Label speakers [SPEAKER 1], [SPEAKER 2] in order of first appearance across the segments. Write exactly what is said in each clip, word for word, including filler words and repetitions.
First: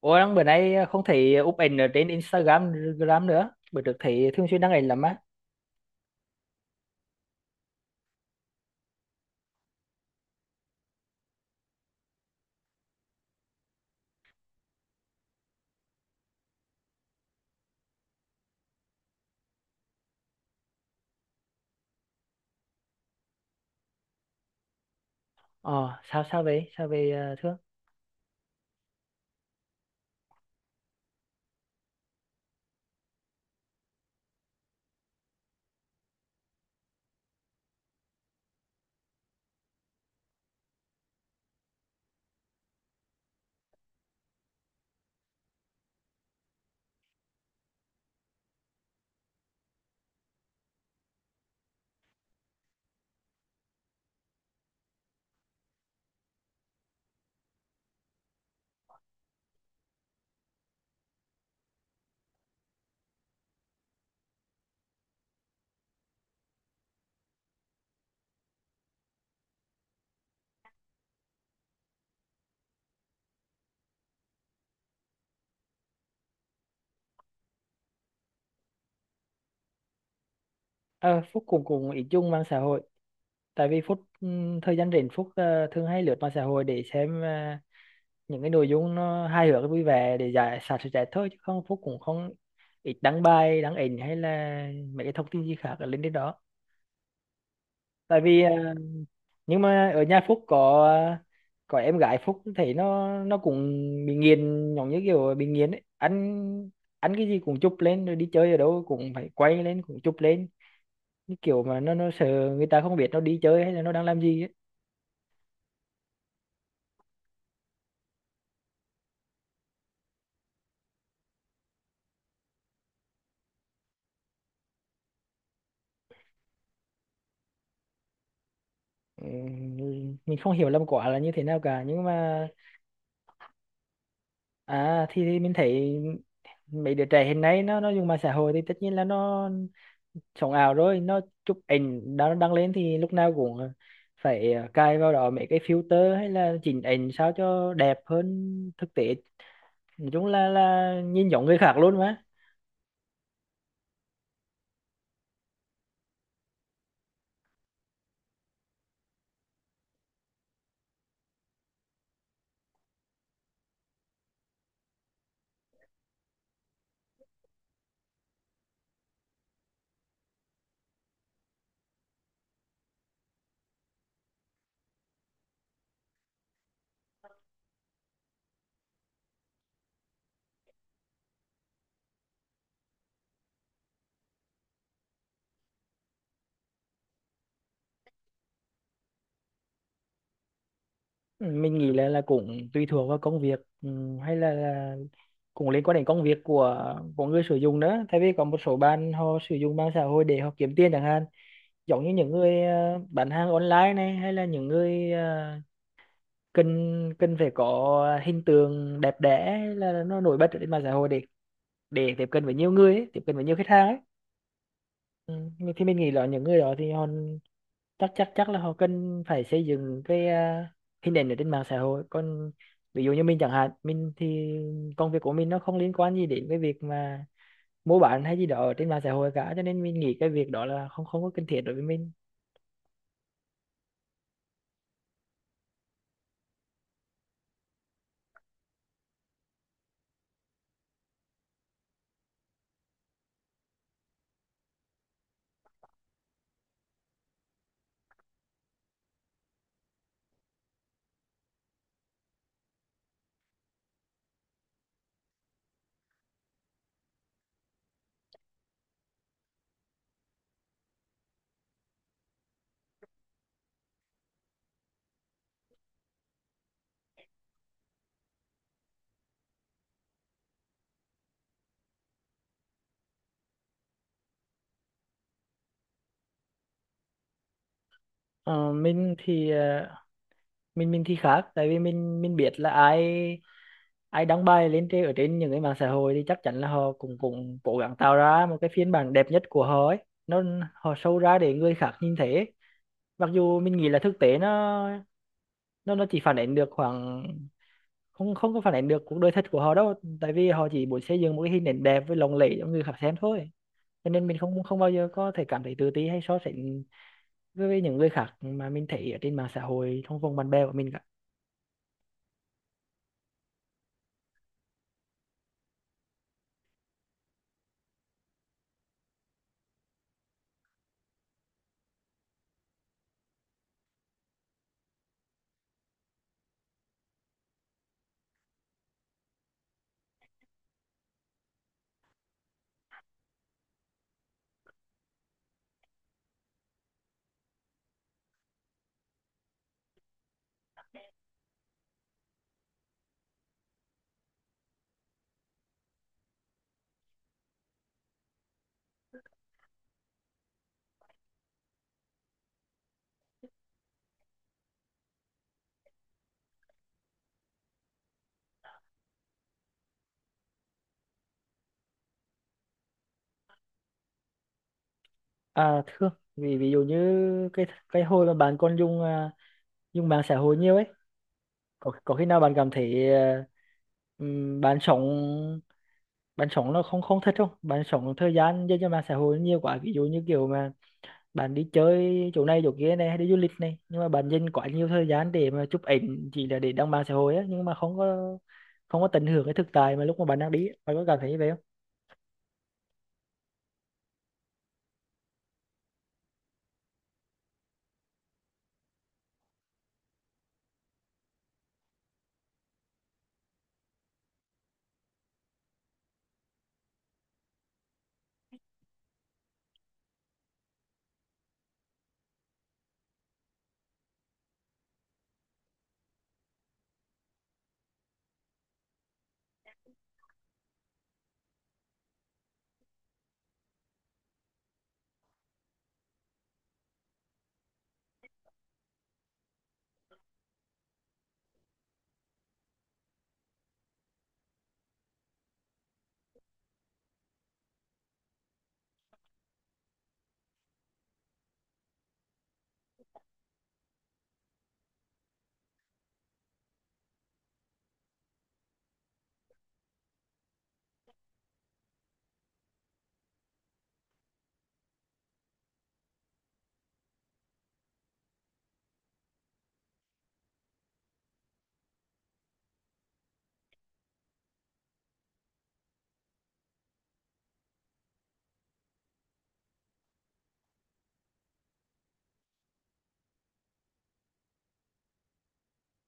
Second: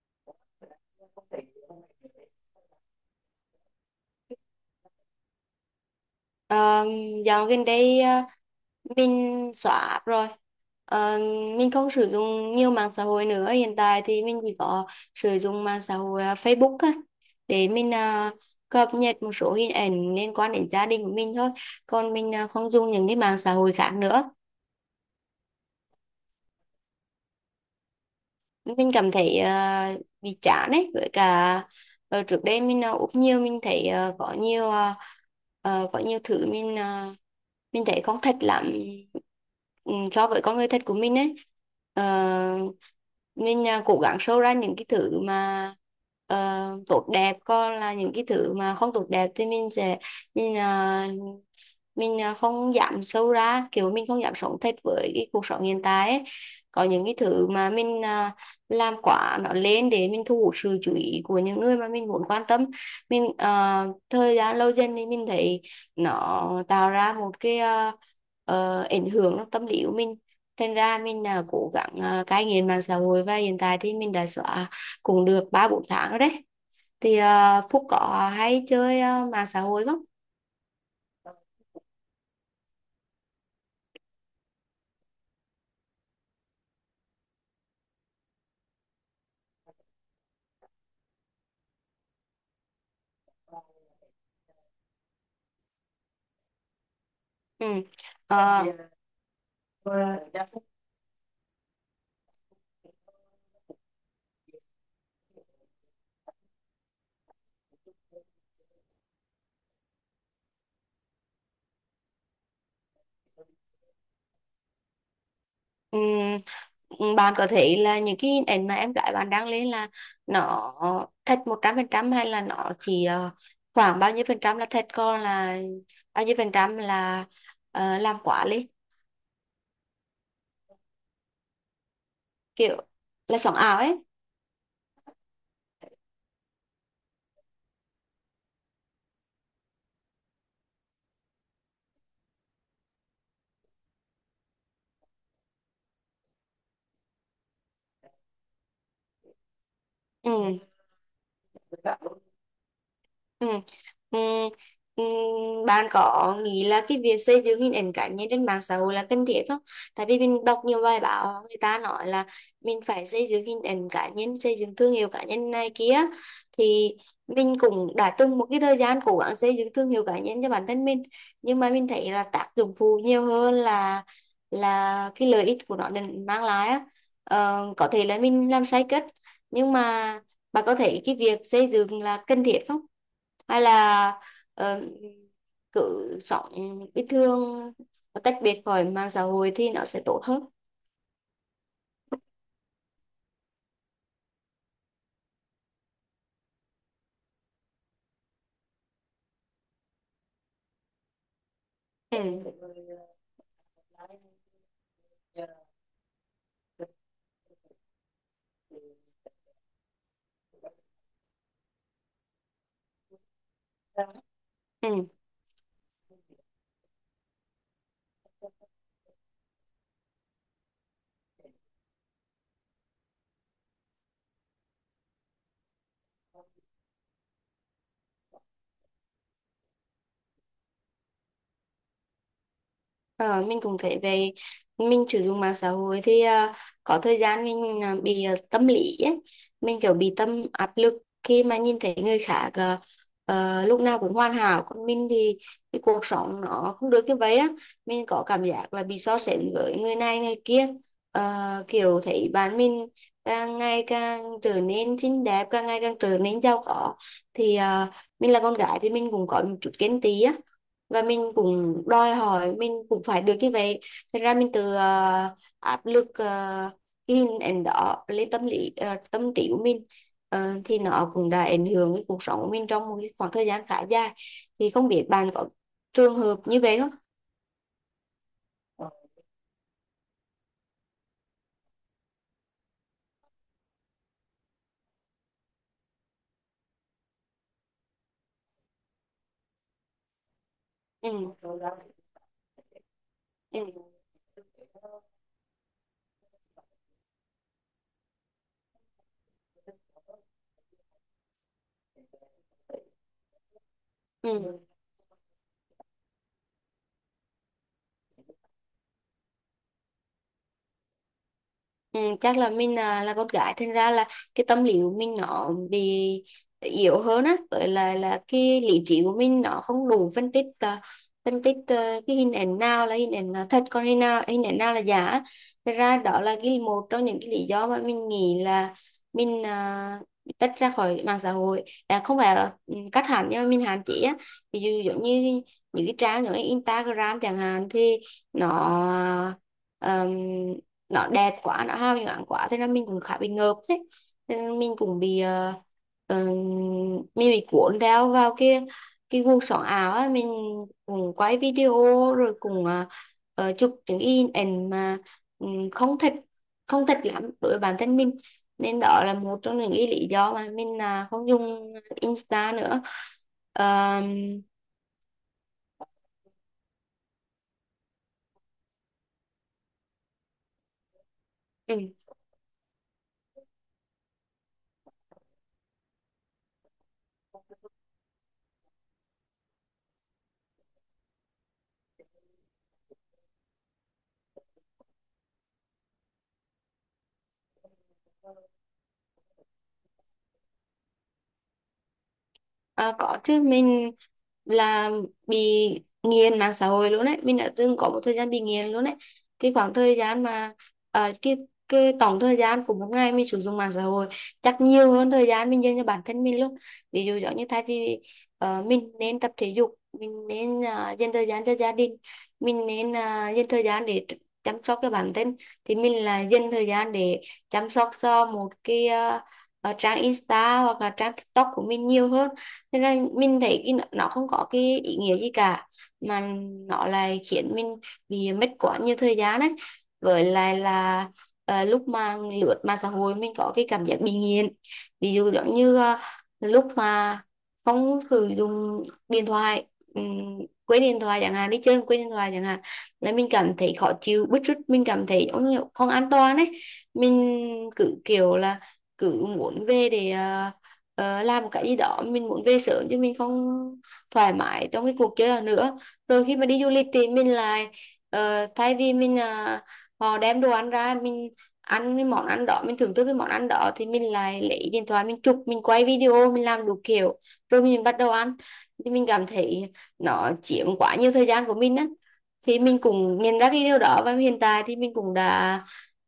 [SPEAKER 1] Ủa đang bữa nay không thấy úp ảnh ở trên Instagram Gram nữa. Bữa trước thấy thường xuyên đăng ảnh lắm á.
[SPEAKER 2] Ờ, dạo gần đây ờ, mình xóa app rồi. Ờ, mình không sử dụng nhiều mạng xã hội nữa, hiện tại thì mình chỉ có sử dụng mạng xã hội ờ, Facebook á, để mình ờ, cập nhật một số hình ảnh liên quan đến gia đình của mình thôi, còn mình ờ, không dùng những cái mạng xã hội khác nữa.
[SPEAKER 1] Ờ, sao sao vậy? Sao về ờ, Thương?
[SPEAKER 2] Mình cảm thấy ờ, bị chán ấy, với cả ờ, trước đây mình ờ, úp nhiều, mình thấy ờ, có nhiều ờ, ờ, có nhiều thứ mình ờ, mình thấy không thật lắm, ừ, so với con người thật của mình ấy. Ờ, mình à, cố gắng show ra những cái thứ mà ờ, tốt đẹp, còn là những cái thứ mà không tốt đẹp thì mình sẽ mình à, mình à, không dám show ra, kiểu mình không dám sống thật với cái cuộc sống hiện tại ấy. Có những cái thứ mà mình ờ, làm quá nó lên để mình thu hút sự chú ý của những người mà mình muốn quan tâm. Mình ờ, thời gian lâu dần thì mình thấy nó tạo ra một cái ờ, ờ, ảnh hưởng trong tâm lý của mình. Thành ra mình là cố gắng uh, cai nghiện mạng xã hội, và hiện tại thì mình đã xóa cũng được ba bốn tháng rồi đấy. Thì ờ, Phúc có hay chơi ờ, mạng xã hội không?
[SPEAKER 1] Ờ, Phúc cũng cùng ý chung mạng xã hội. Tại vì Phúc ừm, thời gian rảnh Phúc ờ, thường hay lướt mạng xã hội để xem ờ, những cái nội dung nó hài hước vui vẻ để giải xả stress thôi, chứ không Phúc cũng không ít đăng bài, đăng ảnh hay là mấy cái thông tin gì khác ở lên trên đó.
[SPEAKER 2] Ừ.
[SPEAKER 1] Tại vì ờ,
[SPEAKER 2] Ờ.
[SPEAKER 1] nhưng mà ở nhà Phúc có có em gái Phúc thấy nó nó cũng bị nghiền, giống như kiểu bị nghiền ấy, ăn ăn cái gì cũng chụp lên, rồi đi chơi ở đâu cũng phải quay lên, cũng chụp lên, như kiểu mà nó nó sợ người ta không biết nó đi chơi hay là nó đang làm gì ấy.
[SPEAKER 2] Ừm, ừm, bạn có thấy là những cái hình ảnh mà em gái bạn đăng lên là nó thật một trăm phần trăm, hay là nó chỉ ờ, khoảng bao nhiêu phần trăm là thật, còn là bao nhiêu phần trăm là ờ, làm quá lên,
[SPEAKER 1] Ừ, mình không hiểu lắm quả là như thế nào cả, nhưng mà
[SPEAKER 2] kiểu là sống ảo ấy?
[SPEAKER 1] à thì, thì mình thấy mấy đứa trẻ hiện nay nó nó dùng mạng xã hội thì tất nhiên là nó sống ảo rồi, nó chụp ảnh đã đăng lên thì lúc nào cũng phải ờ, cài vào đó mấy cái filter hay là chỉnh ảnh sao cho đẹp hơn thực tế, nói chung
[SPEAKER 2] Ừ.
[SPEAKER 1] là là nhìn giống người khác luôn mà.
[SPEAKER 2] Ừ. Ừ. Ừ. Bạn có nghĩ là cái việc xây dựng hình ảnh cá nhân trên mạng xã hội là cần thiết không? Tại vì mình đọc nhiều bài báo, người ta nói là mình phải xây dựng hình ảnh cá nhân, xây dựng thương hiệu cá nhân này kia. Thì mình cũng đã từng một cái thời gian cố gắng xây dựng thương hiệu cá nhân cho bản thân mình. Nhưng mà mình thấy là tác dụng phụ nhiều hơn là là cái lợi ích của nó đem- mang lại á. Ờ, có thể là mình làm sai cách, nhưng mà bà có thấy cái việc xây dựng là cần thiết không? Hay là ờ, cứ sống bình thường, tách biệt khỏi mạng xã hội thì nó sẽ tốt hơn?
[SPEAKER 1] Ừ, mình nghĩ là là cũng tùy thuộc vào công việc, ừ, hay là, là cũng liên quan đến công việc của của người sử dụng nữa, tại vì có một số bạn họ sử dụng mạng xã hội để họ kiếm tiền chẳng hạn, giống như những
[SPEAKER 2] Ừ.
[SPEAKER 1] người ờ, bán hàng online này, hay là những người ờ, cần cần phải có hình tượng đẹp đẽ, là nó nổi bật ở trên mạng xã hội để để tiếp cận với nhiều người ấy, tiếp cận với nhiều khách hàng ấy.
[SPEAKER 2] Ừ.
[SPEAKER 1] ừ. Mình- thì mình nghĩ là những người đó thì họ chắc chắc chắc là họ cần phải xây dựng cái à, hình ảnh ở trên mạng xã hội, còn ví dụ như mình chẳng hạn, mình thì công việc của mình nó không liên quan gì đến cái việc mà mua bán hay gì đó ở trên mạng xã hội cả, cho nên mình nghĩ cái việc đó là không không có cần thiết đối với mình.
[SPEAKER 2] Ờ, mình cũng thấy về mình sử dụng mạng xã hội thì ờ, có thời gian mình ờ, bị ờ, tâm lý ấy. Mình kiểu bị tâm áp lực khi mà nhìn thấy người khác ờ, ờ, lúc nào cũng hoàn hảo, còn mình thì cái cuộc sống nó không được như vậy á, mình có cảm giác là bị so sánh với người này người kia. Ờ, kiểu thấy bạn mình càng ngày càng trở nên xinh đẹp, càng ngày càng trở nên giàu có, thì ờ, mình là con gái thì mình cũng có một chút ghen tị á, và mình cũng đòi hỏi mình cũng phải được như vậy. Thật ra mình từ ờ, áp lực ờ, cái hình ảnh đó lên tâm lý ờ, tâm trí của mình. Ờ, thì nó cũng đã ảnh hưởng cái cuộc sống của mình trong một cái khoảng thời gian khá dài. Thì không biết bạn có trường hợp như vậy không?
[SPEAKER 1] Ờ, mình thì à, mình mình thì khác, tại vì mình mình biết là ai ai đăng bài lên trên, ở trên những cái mạng xã hội, thì chắc chắn là họ cũng cũng cố gắng tạo ra một cái phiên bản đẹp nhất của họ ấy, nó họ
[SPEAKER 2] Ừ.
[SPEAKER 1] show ra để người khác nhìn thấy ấy. Mặc dù
[SPEAKER 2] Ừ.
[SPEAKER 1] mình nghĩ là thực tế nó nó nó chỉ phản ánh được khoảng, không không có phản ánh được cuộc đời thật của họ đâu, tại vì họ chỉ muốn xây dựng một cái hình ảnh đẹp với lộng lẫy cho người khác xem thôi, cho nên mình
[SPEAKER 2] Ừ.
[SPEAKER 1] không không bao giờ có thể cảm thấy tự ti hay so sánh với với những người khác mà mình thấy ở trên mạng xã hội trong vòng bạn bè của mình cả.
[SPEAKER 2] Ừ, chắc là mình à, là con gái thành ra là cái tâm lý của mình nó bị yếu hơn á, với lại là cái lý trí của mình nó không đủ phân tích, à, phân tích à, cái hình ảnh nào là hình ảnh là thật, còn hình nào hình ảnh nào là giả á. Thật ra đó là cái một trong những cái lý do mà mình nghĩ là mình à, bị tách ra khỏi mạng xã hội, à, không phải là ừ, cắt hẳn nhưng mà mình hạn chế á. Ví dụ giống như những cái trang như Instagram chẳng hạn thì nó um, nó đẹp quá, nó hào nhoáng quá, thế là mình cũng khá bị ngợp. Thế thế nên mình cũng bị ờ, ờ, mình bị cuốn theo vào cái cái guồng sóng ảo á, mình cũng quay video rồi cũng ờ, ờ, chụp những cái hình ảnh mà ừm, không thích không thích lắm đối với bản thân mình. Nên đó là một trong những cái lý do mà mình à, không dùng Insta nữa. Ờm,
[SPEAKER 1] À thưa Vì ví dụ như cái cái hồi mà bạn còn dùng à, dùng mạng xã hội nhiều ấy,
[SPEAKER 2] ừ.
[SPEAKER 1] có có khi nào bạn cảm thấy à, ừm, bạn sống bạn sống nó không không thật không, bạn sống thời gian dành cho mạng xã hội nhiều quá, ví dụ như kiểu mà bạn đi chơi chỗ này chỗ kia này, hay đi du lịch này, nhưng mà bạn dành quá nhiều thời gian để mà chụp ảnh chỉ là để đăng mạng xã hội á, nhưng mà không có không có tận hưởng cái thực tại mà lúc mà bạn đang đi ấy. Bạn có cảm thấy như vậy?
[SPEAKER 2] À, có chứ, mình là bị nghiền mạng xã hội luôn đấy, mình đã từng có một thời gian bị nghiền luôn đấy. Cái khoảng thời gian mà ờ, cái cái tổng thời gian của một ngày mình sử dụng mạng xã hội chắc nhiều hơn thời gian mình dành cho bản thân mình luôn. Ví dụ giống như thay vì ờ, mình nên tập thể dục, mình nên ờ, dành thời gian cho gia đình, mình nên ờ, dành thời gian để ch- chăm sóc cho bản thân, thì mình là dành thời gian để chăm sóc cho một cái ờ, ờ, trang Insta hoặc là trang TikTok của mình nhiều hơn. Thế nên mình thấy cái nó nó không có cái ý nghĩa gì cả, mà nó lại khiến mình bị mất quá nhiều thời gian đấy. Với lại là ờ, lúc mà lướt mạng xã hội mình có cái cảm giác bị nghiện. Ví dụ giống như ờ, lúc mà không sử dụng điện thoại, ừm, quên điện thoại chẳng hạn, đi chơi mà quên điện thoại chẳng hạn, là mình cảm thấy khó chịu bứt rứt, mình cảm thấy giống như không an toàn ấy. Mình cứ kiểu là cứ muốn về để ờ, ờ, làm một cái gì đó, mình muốn về sớm chứ mình không thoải mái trong cái cuộc chơi đó nữa. Rồi khi mà đi du lịch thì mình lại ờ, thay vì mình ờ, họ đem đồ ăn ra mình ăn cái món ăn đó, mình thưởng thức cái món ăn đó, thì mình lại lấy điện thoại mình chụp mình quay video mình làm đủ kiểu rồi mình bắt đầu ăn. Thì mình cảm thấy nó chiếm quá nhiều thời gian của mình á. Thì mình cũng nhận ra cái điều đó và hiện tại thì mình cũng đã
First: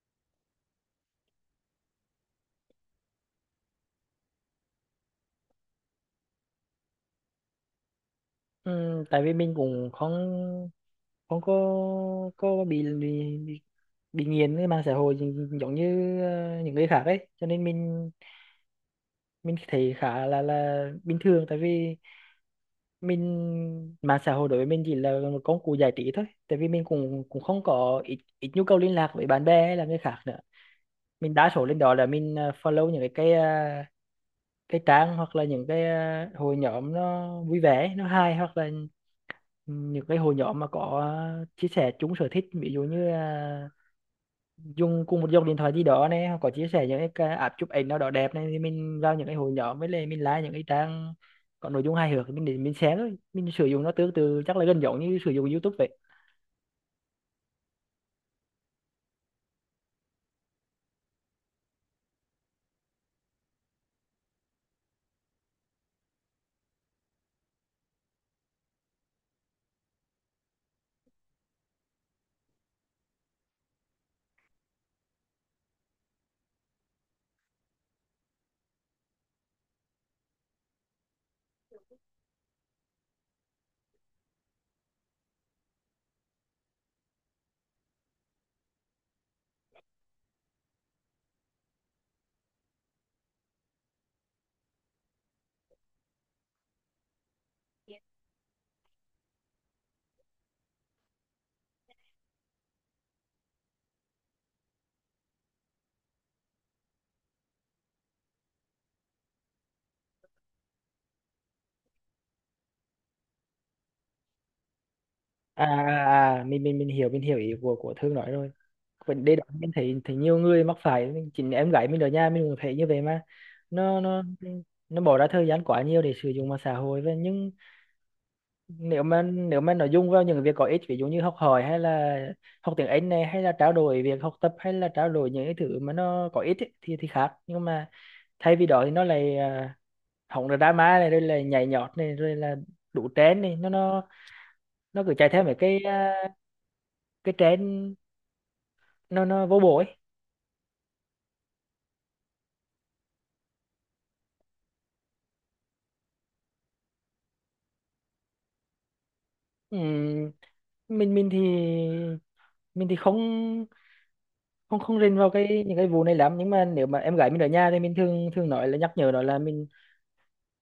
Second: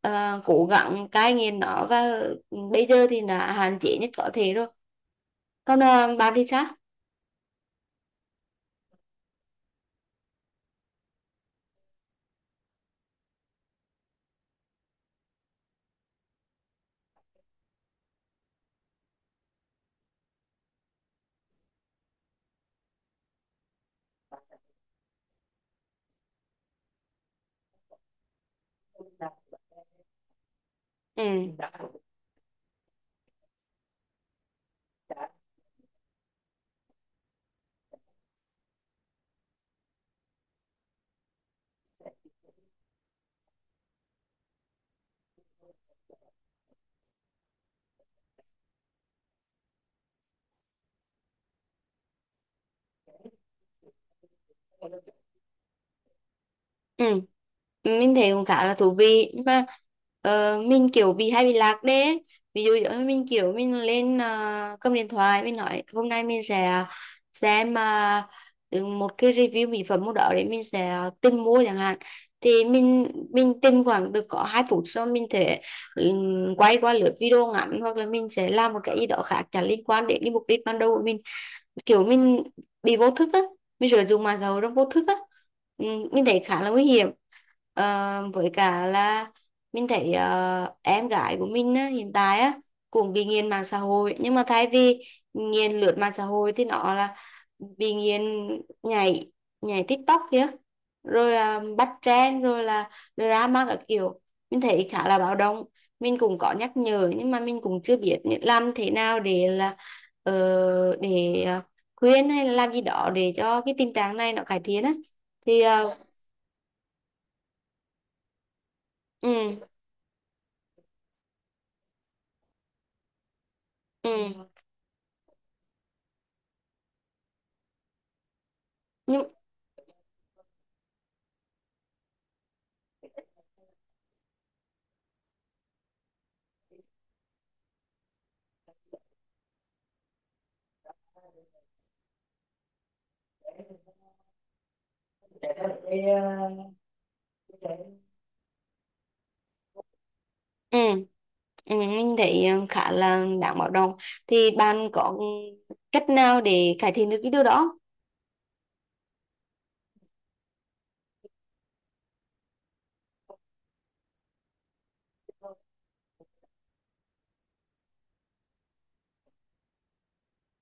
[SPEAKER 2] ờ, cố gắng cai nghiện nó, và bây giờ thì đã hạn chế nhất có thể rồi. Còn ờ, bạn thì sao?
[SPEAKER 1] Ừ, tại vì mình cũng không không có có bị bị bị, bị nghiện cái mạng xã hội gi- giống như ờ, những người khác ấy, cho nên mình mình thấy khá là là bình thường, tại vì mình, mạng xã hội đối với mình chỉ là một công cụ giải trí thôi, tại vì mình cũng cũng không có ít ít nhu cầu liên lạc với bạn bè hay là người khác nữa. Mình đa
[SPEAKER 2] Ừ.
[SPEAKER 1] số lên đó là mình ờ, follow những cái cái ờ, cái trang, hoặc là những cái ờ, hội nhóm nó vui vẻ nó hay, hoặc là những cái hội nhóm mà có à, chia sẻ chung sở thích, ví dụ như à, dùng cùng một dòng điện thoại gì đó này, hoặc có chia sẻ những cái ca- app chụp ảnh nào đó đẹp này, thì mình vào những cái hội nhóm, với lại mình like những cái trang có nội dung hài hước thì mình để mình share thôi. Mình sử dụng nó tương tự chắc là gần giống như sử dụng YouTube vậy.
[SPEAKER 2] Ừ. Mình thấy cũng khá là thú vị, nhưng mà ờ, mình kiểu bị hay bị lạc đấy. Ví dụ giống như mình kiểu mình lên ờ, cầm điện thoại, mình nói hôm nay mình sẽ xem ờ, ừ, một cái review mỹ phẩm một đó để mình sẽ tìm mua chẳng hạn, thì mình mình tìm khoảng được có hai phút sau mình thể ừ, quay qua lượt video ngắn hoặc là mình sẽ làm một cái gì đó khác chẳng liên quan đến cái mục đích ban đầu của mình. Kiểu mình bị vô thức á, mình sử dụng mạng xã hội trong vô thức á. ừ, mình thấy khá là nguy hiểm. Ờ, với cả là mình thấy ờ, em gái của mình á, hiện tại á, cũng bị nghiện mạng xã hội, nhưng mà thay vì nghiện lướt mạng xã hội thì nó là bị nghiện nhảy nhảy TikTok kia, rồi à, bắt trend, rồi là drama các kiểu. Mình thấy khá là báo động, mình cũng có nhắc nhở, nhưng mà mình cũng chưa biết làm thế nào để là ờ, để ờ, khuyên hay là làm gì đó để cho cái tình trạng này nó cải thiện á. Thì
[SPEAKER 1] à
[SPEAKER 2] ờ,
[SPEAKER 1] à à, à, mình mình mình hiểu, mình hiểu ý của của Thương nói rồi. Vấn
[SPEAKER 2] ừ.
[SPEAKER 1] đề đó mình thấy thấy nhiều người mắc phải, mình chính em gái mình ở nhà mình cũng thấy như vậy mà. nó nó
[SPEAKER 2] Ừ,
[SPEAKER 1] nó bỏ ra thời gian quá nhiều để sử dụng mạng xã hội, và nhưng nếu mà
[SPEAKER 2] nhưng
[SPEAKER 1] nếu mà nội dung vào những việc có ích, ví dụ như học hỏi hay là học tiếng Anh này, hay là trao đổi việc học tập, hay là trao đổi những cái thứ mà nó có ích ấy, thì thì khác. Nhưng mà thay vì đó thì nó lại à, hỏng rồi drama này, rồi là nhảy nhót này, rồi là đủ trend này, nó nó nó cứ chạy theo mấy cái à, cái trend, nó nó vô bổ ấy.
[SPEAKER 2] ừ. Ừ, mình thấy ờ, khá là đáng báo động. Thì bạn có cách nào để cải thiện được cái điều đó?
[SPEAKER 1] Ừm, mình mình thì mình thì không không không rình vào cái những cái vụ này lắm, nhưng mà nếu mà em gái mình ở nhà thì mình thường thường nói là nhắc nhở nó, là mình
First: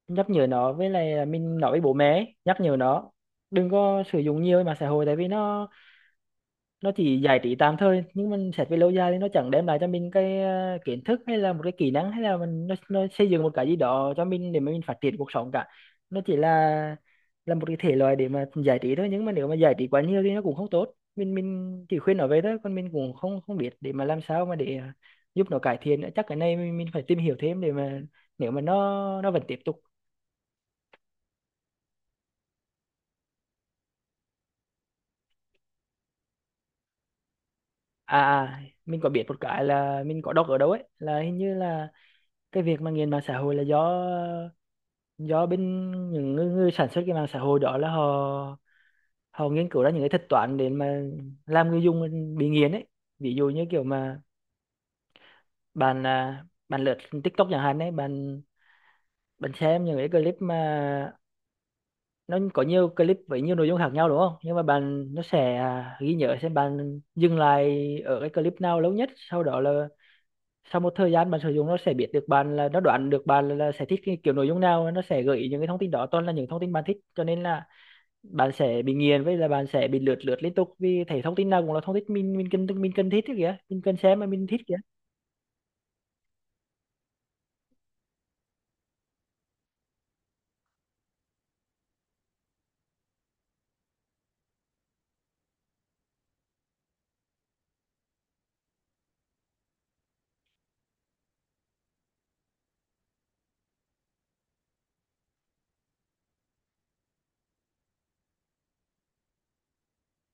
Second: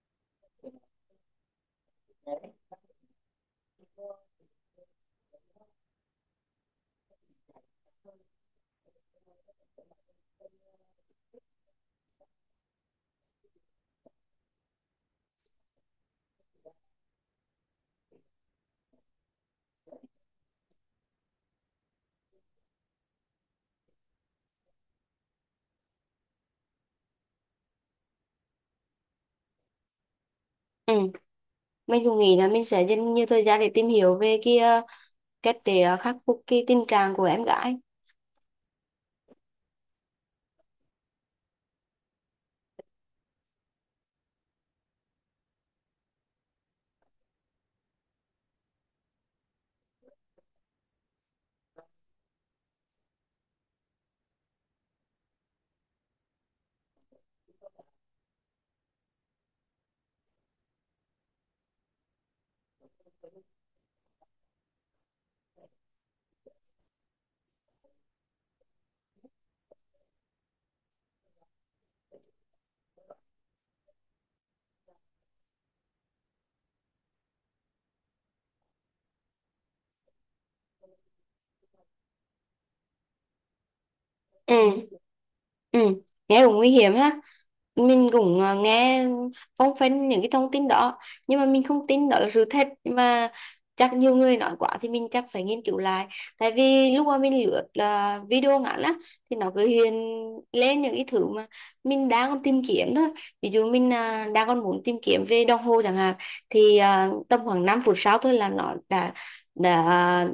[SPEAKER 1] nhắc nhở nó, với lại mình nói với bố mẹ ấy, nhắc nhở nó đừng có sử dụng nhiều mạng xã hội, tại vì nó nó chỉ giải trí tạm thời, nhưng mình xét về lâu dài thì nó chẳng đem lại cho mình cái ờ, kiến thức, hay là một cái kỹ năng, hay là mình nó, nó xây dựng một cái gì đó cho mình để mà mình phát triển cuộc sống cả. Nó chỉ là là một cái thể loại để mà giải trí thôi, nhưng mà nếu mà giải trí quá nhiều thì nó cũng không tốt. Mình mình chỉ khuyên nó vậy thôi, còn mình cũng không không biết để mà làm sao mà để ờ, giúp nó cải thiện nữa. Chắc cái này mình, mình phải tìm hiểu thêm để mà nếu mà nó nó vẫn tiếp tục.
[SPEAKER 2] Ừ, mình cũng nghĩ là mình sẽ dành nhiều thời gian để tìm hiểu về cái ờ, cách để ờ, khắc phục cái tình trạng của em gái.
[SPEAKER 1] À à, mình có biết một cái là mình có đọc ở đâu ấy, là hình như là cái việc mà nghiện mạng xã hội là do do bên những người, người sản xuất cái mạng xã hội đó, là họ họ nghiên cứu ra những cái thuật toán để mà làm người dùng bị nghiện ấy. Ví dụ như kiểu mà bạn à, bạn lướt TikTok chẳng hạn ấy, bạn bạn xem những cái clip mà nó có nhiều clip với nhiều nội dung khác nhau đúng không, nhưng mà bạn, nó sẽ à, ghi nhớ xem bạn dừng lại ở cái clip nào lâu nhất, sau đó là sau một thời gian bạn sử dụng, nó sẽ biết được bạn, là nó đoán được bạn là, là sẽ thích cái kiểu nội dung nào, nó sẽ gợi ý những cái thông tin đó, toàn là những thông tin bạn thích, cho nên là bạn sẽ bị nghiền, với là bạn sẽ bị lướt lướt liên tục, vì thấy thông tin nào cũng là thông tin mình, mình cần mình cần thích ấy kìa, mình cần xem mà mình
[SPEAKER 2] Ừ.
[SPEAKER 1] thích kìa.
[SPEAKER 2] Ừ. Nghe cũng nguy hiểm ha. Mình cũng ờ, nghe phong phanh những cái thông tin đó, nhưng mà mình không tin đó là sự thật. Nhưng mà chắc nhiều người nói quá thì mình chắc phải nghiên cứu lại. Tại vì lúc mà mình lướt là video ngắn á thì nó cứ hiện lên những cái thứ mà mình đang còn tìm kiếm thôi. Ví dụ mình à, đang còn muốn tìm kiếm về đồng hồ chẳng hạn, thì à, tầm khoảng năm phút sau thôi là nó đã đã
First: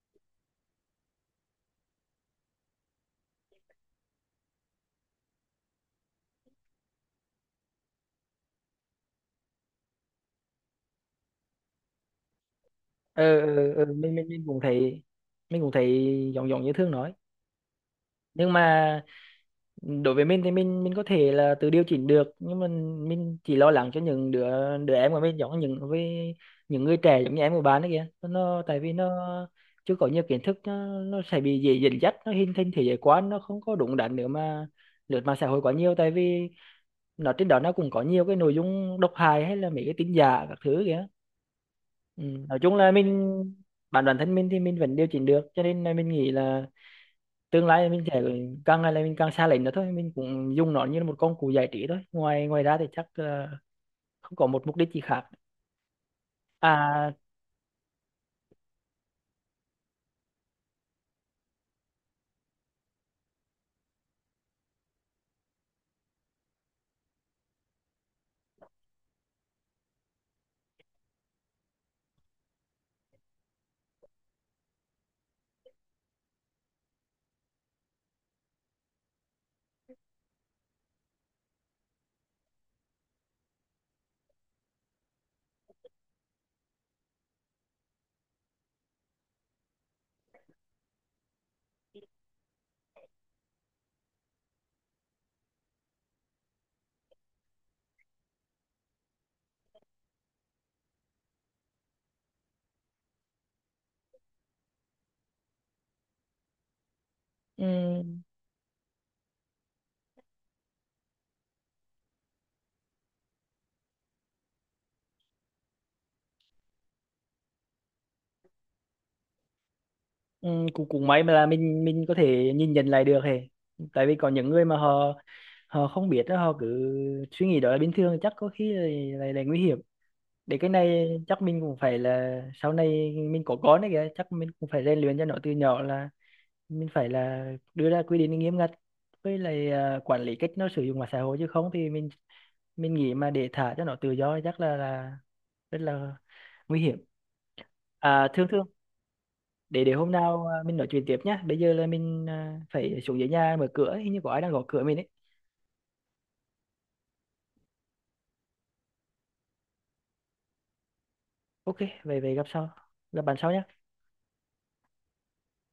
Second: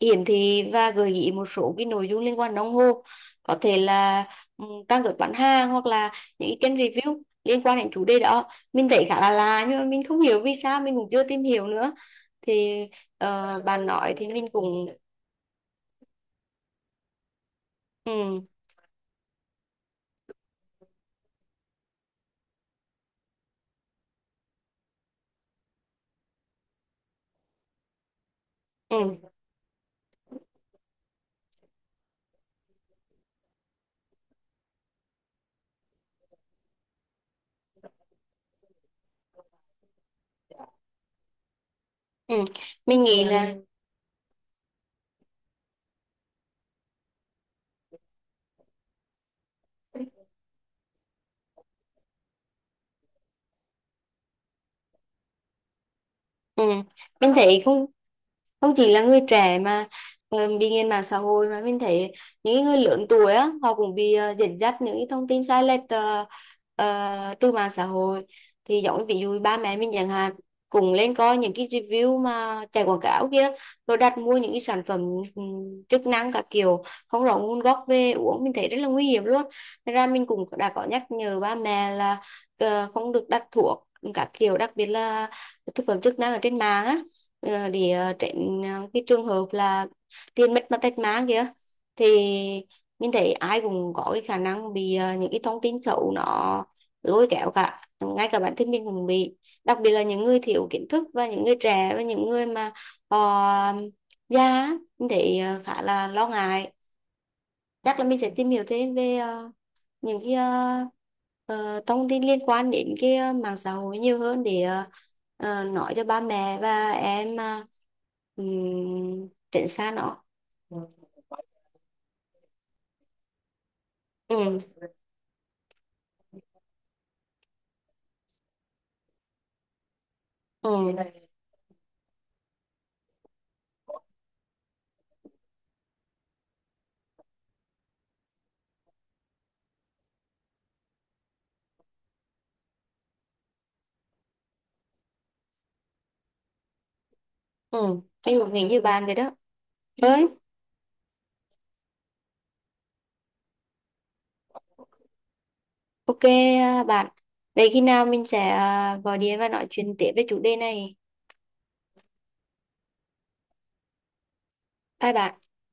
[SPEAKER 2] hiển thị và gợi ý một số cái nội dung liên quan đồng hồ, có thể là ừ, trang web bán hàng hoặc là những cái kênh review liên quan đến chủ đề đó. Mình thấy khá là lạ nhưng mà mình không hiểu vì sao, mình cũng chưa tìm hiểu nữa. Thì
[SPEAKER 1] ờ
[SPEAKER 2] ờ,
[SPEAKER 1] ờ ờ,
[SPEAKER 2] bạn nói
[SPEAKER 1] mình mình
[SPEAKER 2] thì
[SPEAKER 1] mình
[SPEAKER 2] mình
[SPEAKER 1] cũng
[SPEAKER 2] cũng
[SPEAKER 1] thấy, mình cũng thấy giống giống như Thương nói,
[SPEAKER 2] ừ,
[SPEAKER 1] nhưng mà đối với mình thì mình mình có thể là tự điều chỉnh được, nhưng mà mình chỉ lo lắng cho những đứa đứa em của mình, giống như những với những người trẻ giống như em của bạn ấy kìa, nó tại vì
[SPEAKER 2] ừ,
[SPEAKER 1] nó chưa có nhiều kiến thức, nó, nó sẽ bị dễ dẫn dắt, nó hình thành thế giới quan nó không có đúng đắn nữa, mà lướt mạng xã hội quá nhiều, tại vì nó trên đó nó cũng có nhiều cái nội dung độc hại hay là mấy cái tin giả các thứ kìa. Ừ.
[SPEAKER 2] ừ.
[SPEAKER 1] Nói chung là
[SPEAKER 2] Mình nghĩ
[SPEAKER 1] mình,
[SPEAKER 2] là
[SPEAKER 1] bản bản thân mình thì mình vẫn điều chỉnh được, cho nên là mình nghĩ là tương lai mình sẽ càng ngày là mình càng xa lệnh nữa thôi, mình cũng dùng nó như là một công cụ giải trí thôi, ngoài ngoài ra thì chắc ờ, không có một mục đích gì khác.
[SPEAKER 2] ừ.
[SPEAKER 1] à
[SPEAKER 2] Mình thấy không, không chỉ là người trẻ mà ờ, bị nghiện mạng xã hội, mà mình thấy những cái người lớn tuổi á họ cũng bị ờ, dẫn dắt những cái thông tin sai lệch ờ, ờ, từ mạng xã hội. Thì giống như ví dụ ba mẹ mình chẳng hạn, cùng lên coi những cái review mà chạy quảng cáo kia, rồi đặt mua những cái sản phẩm ừm, chức năng các kiểu không rõ nguồn gốc về uống, mình thấy rất là nguy hiểm luôn. Nên ra mình cũng đã có nhắc nhở ba mẹ là ờ, không được đặt thuốc các kiểu, đặc biệt là thực phẩm chức năng ở trên mạng á, ờ, để ờ, tránh ờ, cái trường hợp là tiền mất mà tật mang kia. Thì mình thấy ai cũng có cái khả năng bị ờ, những cái thông tin xấu nó lôi kéo cả, ngay cả bản thân mình cũng bị. Đặc biệt là những người thiếu kiến thức và những người trẻ và những người mà họ già á, mình thấy ờ, khá là lo ngại. Chắc là mình
[SPEAKER 1] um,
[SPEAKER 2] sẽ tìm hiểu thêm về ờ, những cái ờ, ờ, thông tin liên quan đến cái ờ, mạng xã hội nhiều hơn để ờ, ờ, nói cho ba mẹ và em ờ, ừm, tránh xa nó.
[SPEAKER 1] um, cũng cũng may mà là mình mình có thể nhìn nhận lại được hề, tại vì có những
[SPEAKER 2] Ừ.
[SPEAKER 1] người mà họ họ không biết đó, họ cứ suy nghĩ đó là bình thường, chắc có khi là, là, là nguy hiểm. Để cái này
[SPEAKER 2] Ừ.
[SPEAKER 1] chắc mình cũng phải là sau này mình có con đấy kìa, chắc mình cũng phải rèn luyện cho nó từ nhỏ, là mình phải là đưa ra quy định nghiêm ngặt, với lại à, quản lý cách nó sử dụng mạng xã hội, chứ không thì mình mình nghĩ mà để thả cho nó tự do chắc là là rất là nguy hiểm.
[SPEAKER 2] Ừ,
[SPEAKER 1] À
[SPEAKER 2] anh
[SPEAKER 1] thương,
[SPEAKER 2] cũng
[SPEAKER 1] thương
[SPEAKER 2] nghĩ như bạn vậy đó.
[SPEAKER 1] để để hôm
[SPEAKER 2] Ơi.
[SPEAKER 1] nào à, mình nói chuyện tiếp nhá, bây giờ là mình à, phải xuống dưới nhà mở cửa, hình như có ai đang gõ cửa mình ấy.
[SPEAKER 2] OK. Ờ, bạn, vậy khi nào mình sẽ ờ, gọi điện và nói chuyện tiếp về chủ đề này.
[SPEAKER 1] Ok, về về gặp sau, gặp bạn sau nhá.
[SPEAKER 2] Bye bạn.